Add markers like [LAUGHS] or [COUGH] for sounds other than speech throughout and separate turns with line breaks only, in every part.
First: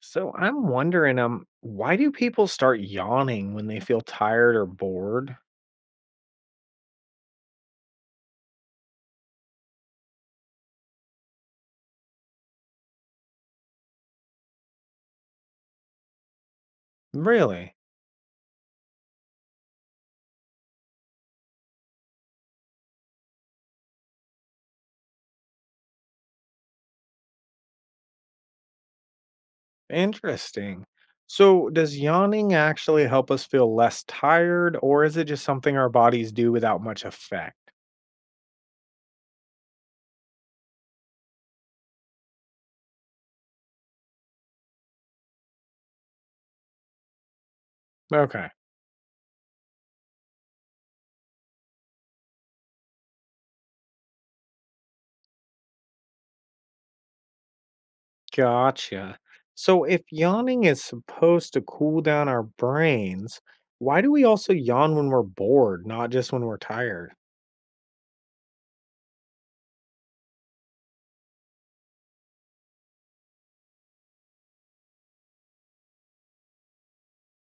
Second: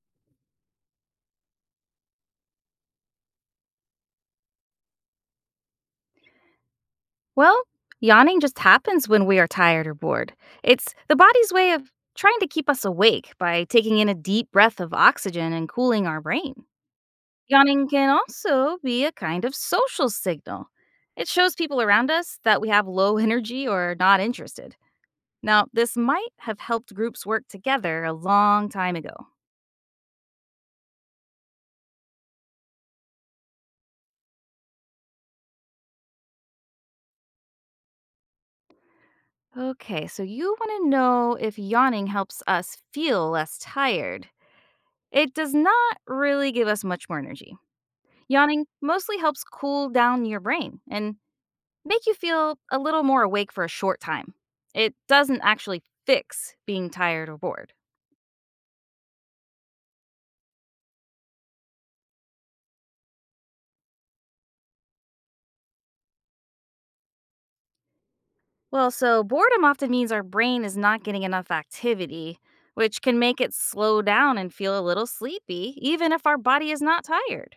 So I'm wondering, why do people start yawning when they feel tired or bored?
Well, yawning just happens when we are tired or bored. It's the body's way of trying to keep us awake by taking in a deep breath of oxygen and cooling our brain.
Really?
Yawning can also be a kind of social signal. It shows people around us that we have low [LAUGHS] energy or are not interested. Now, this might have helped groups work together a long time ago.
Interesting. So does yawning actually help us feel less tired, or is it just something our bodies do without much effect?
Okay, so you want to know if yawning helps us feel less tired. It does not really give us much more energy.
Okay,
Yawning mostly helps cool down your brain and make you feel a little more awake for a short time. It doesn't actually fix being tired or bored.
gotcha. So if yawning is supposed to cool down our brains, why do we also yawn when we're bored, not just when we're tired?
Well, so boredom often means our brain is not getting enough activity, which can make it slow down and feel a little sleepy, even if our body is not tired.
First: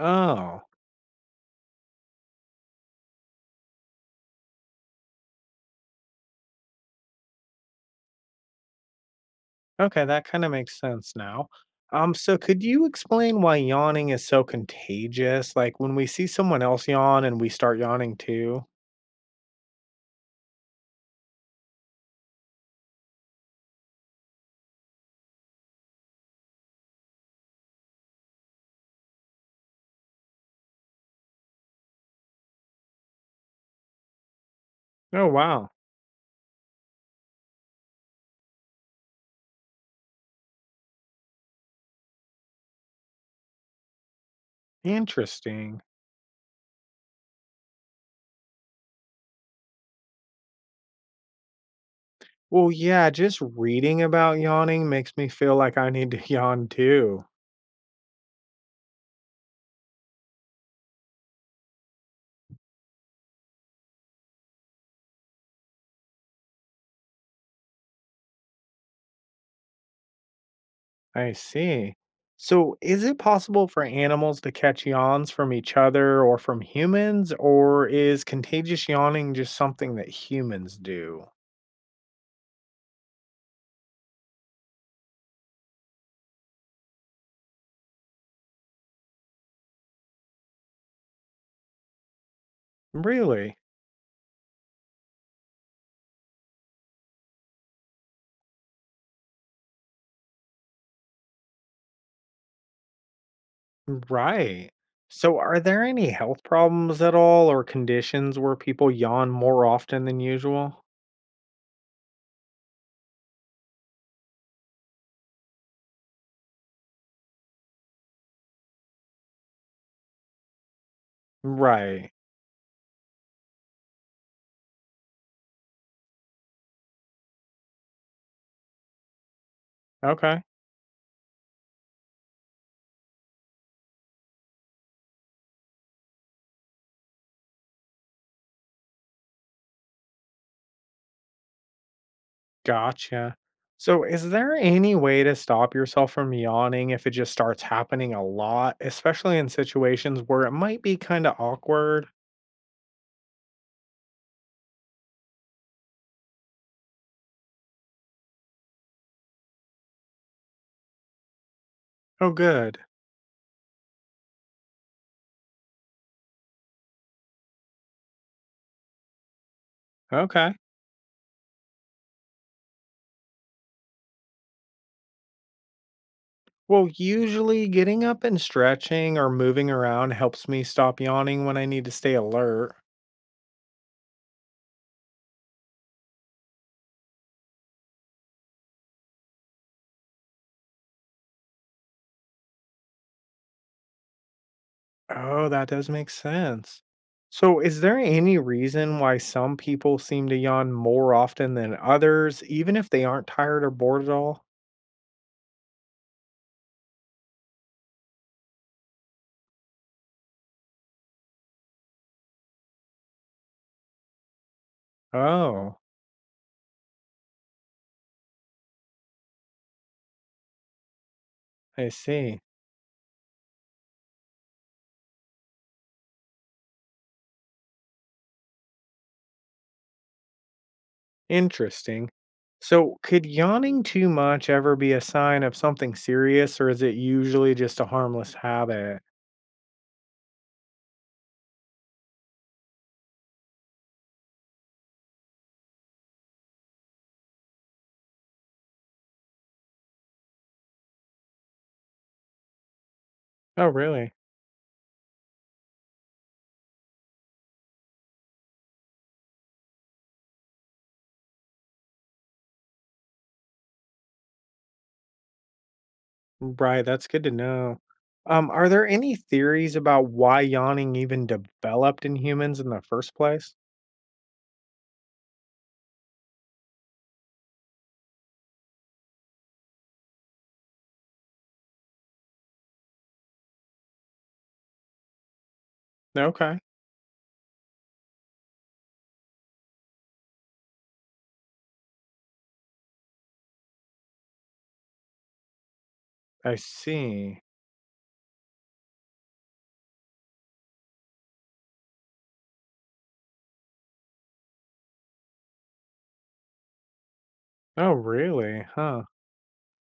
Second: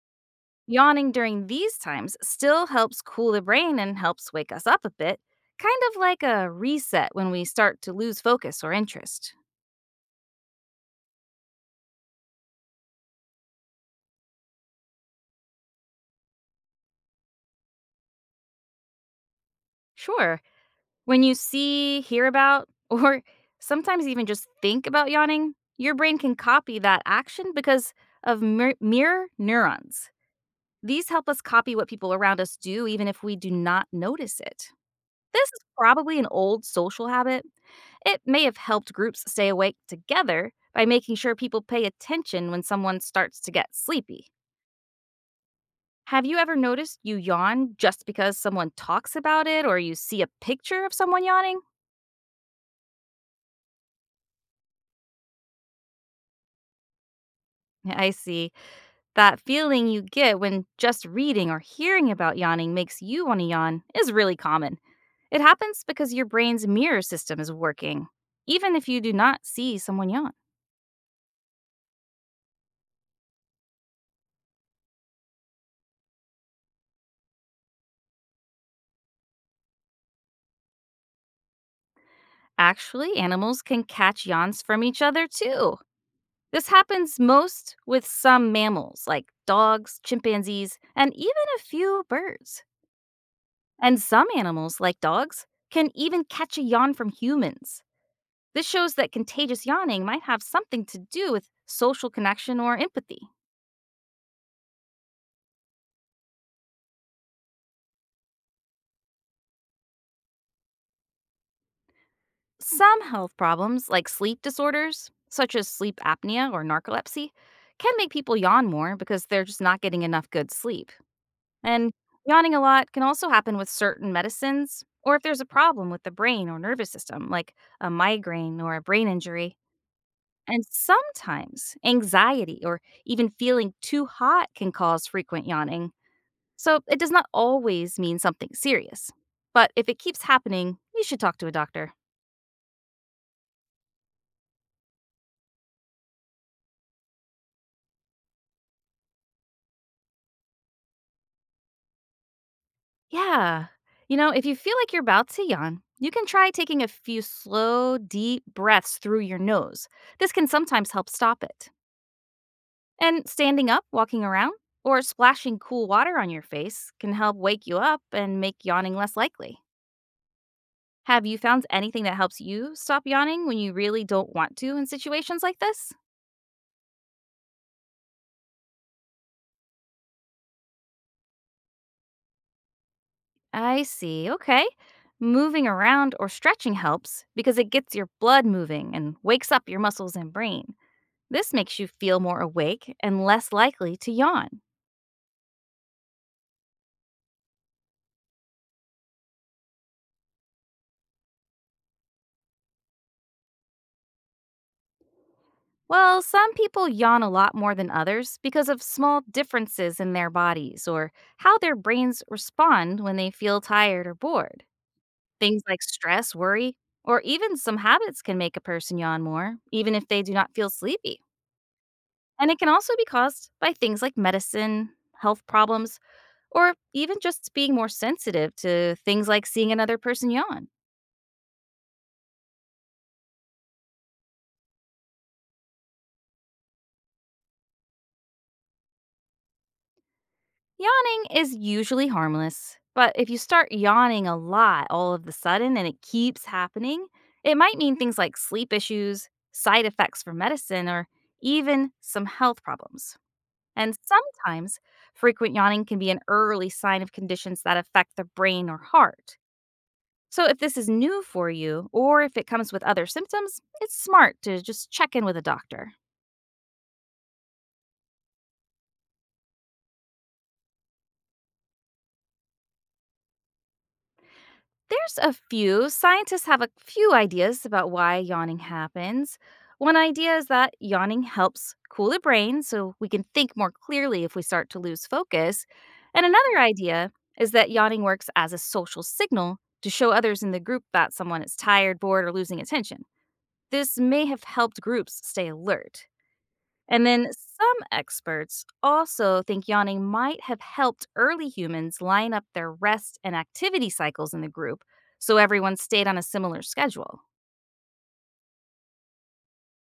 Oh.
Yawning during these times still helps cool the brain and helps wake us up a bit, kind of like a reset when we start to lose focus or interest.
Okay, that kind of makes sense now. So could you explain why yawning is so contagious? Like when we see someone else yawn and we start yawning too?
Sure. When you see, hear about, [LAUGHS] or sometimes even just think about yawning, your brain can copy that action because of mirror neurons. These help us copy what people around us do, even if we do not notice it.
Oh,
This is
wow.
probably an old social habit. It may have helped groups stay awake together by making sure people pay attention when someone starts to get sleepy.
Interesting.
Have you ever noticed you yawn just because someone talks about it or you see a picture of someone yawning?
Well, yeah, just reading about yawning makes me feel like I need to [LAUGHS] yawn too.
I see. That feeling you get when just reading or hearing about yawning makes you want to yawn is really common. It happens because your brain's mirror system is working, even if you do not see someone yawn.
I see. So, is it possible for animals to catch yawns from each other or from humans, or is contagious yawning just something that humans do?
Actually, animals can catch yawns from each other too. This happens most with some mammals, like dogs, chimpanzees, and even a few birds.
Really?
And some animals, like dogs, can even catch a yawn from humans. This shows that contagious yawning might have something to do with social connection or empathy.
Right. So, are there any health problems at all or conditions where people yawn more often than usual?
Some health problems, like sleep disorders, such as sleep apnea or narcolepsy, can make people yawn more because they're just not getting enough good sleep. And
Right.
yawning a lot can also happen with certain medicines or if there's a problem with the brain or nervous system, like a migraine or a brain injury.
Okay.
And sometimes anxiety or even feeling too hot can cause frequent yawning. So it does not always mean something serious. But if it keeps happening, you should talk to a doctor.
Gotcha. So, is there any way to stop yourself from yawning if it just starts happening a lot, especially in situations where it might be kind of awkward?
Yeah. You know, if you feel like you're about to yawn, you can try taking a few slow, deep breaths through your nose. This can sometimes help stop it.
Oh, good.
And standing up, walking around, or splashing cool water on your face can help wake you up and make yawning less likely.
Okay.
Have you found anything that helps you stop yawning when you really don't want to in situations like this?
Well, usually getting up and stretching or moving around helps me stop yawning when I need to stay alert.
I see. Okay. Moving around or stretching helps because it gets your blood moving and wakes up your muscles and brain. This makes you feel more awake and less likely to yawn.
Oh, that does make sense. So, is there any reason why some people seem to yawn more often than others, even if they aren't tired or bored at all?
Well, some people yawn a lot more than others because of small differences in their bodies or how their brains respond when they feel tired or bored. Things
Oh,
like stress, worry, or even some habits can make a person yawn more, even if they do not feel sleepy.
I see.
And it can also be caused by things like medicine, health problems, or even just being more sensitive to things like seeing another person yawn.
Interesting. So, could yawning too much ever be a sign of something serious, or is it usually just a harmless habit?
Yawning is usually harmless, but if you start yawning a lot all of the sudden and it keeps happening, it might mean things like sleep issues, side effects from medicine, or even some health problems.
Oh,
And
really?
sometimes frequent yawning can be an early sign of conditions that affect the brain or heart. So, if this is new for you, or if it comes with other symptoms, it's smart to just check in with a doctor.
Right, that's good to know. Are there any theories about why yawning even developed in humans in the first place?
There's a few. Scientists have a few ideas about why yawning happens. One idea is that yawning helps cool the brain so we can think more clearly if we start to lose focus. And another
Okay,
idea is that yawning works as a social signal to show others in the group that someone is tired, bored, or losing attention. This may have helped groups stay alert.
I
And then
see.
some experts also think yawning might have helped early humans line up their rest and activity cycles in the group so everyone stayed on a similar schedule.
Oh, really? Huh.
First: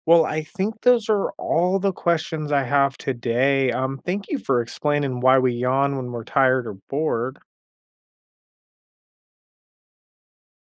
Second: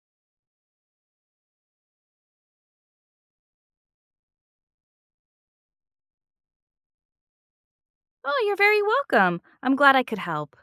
Well, I think those are all the questions I have today. Thank you for explaining why we yawn when we're tired or bored.
Oh, you're very welcome. I'm glad I could help.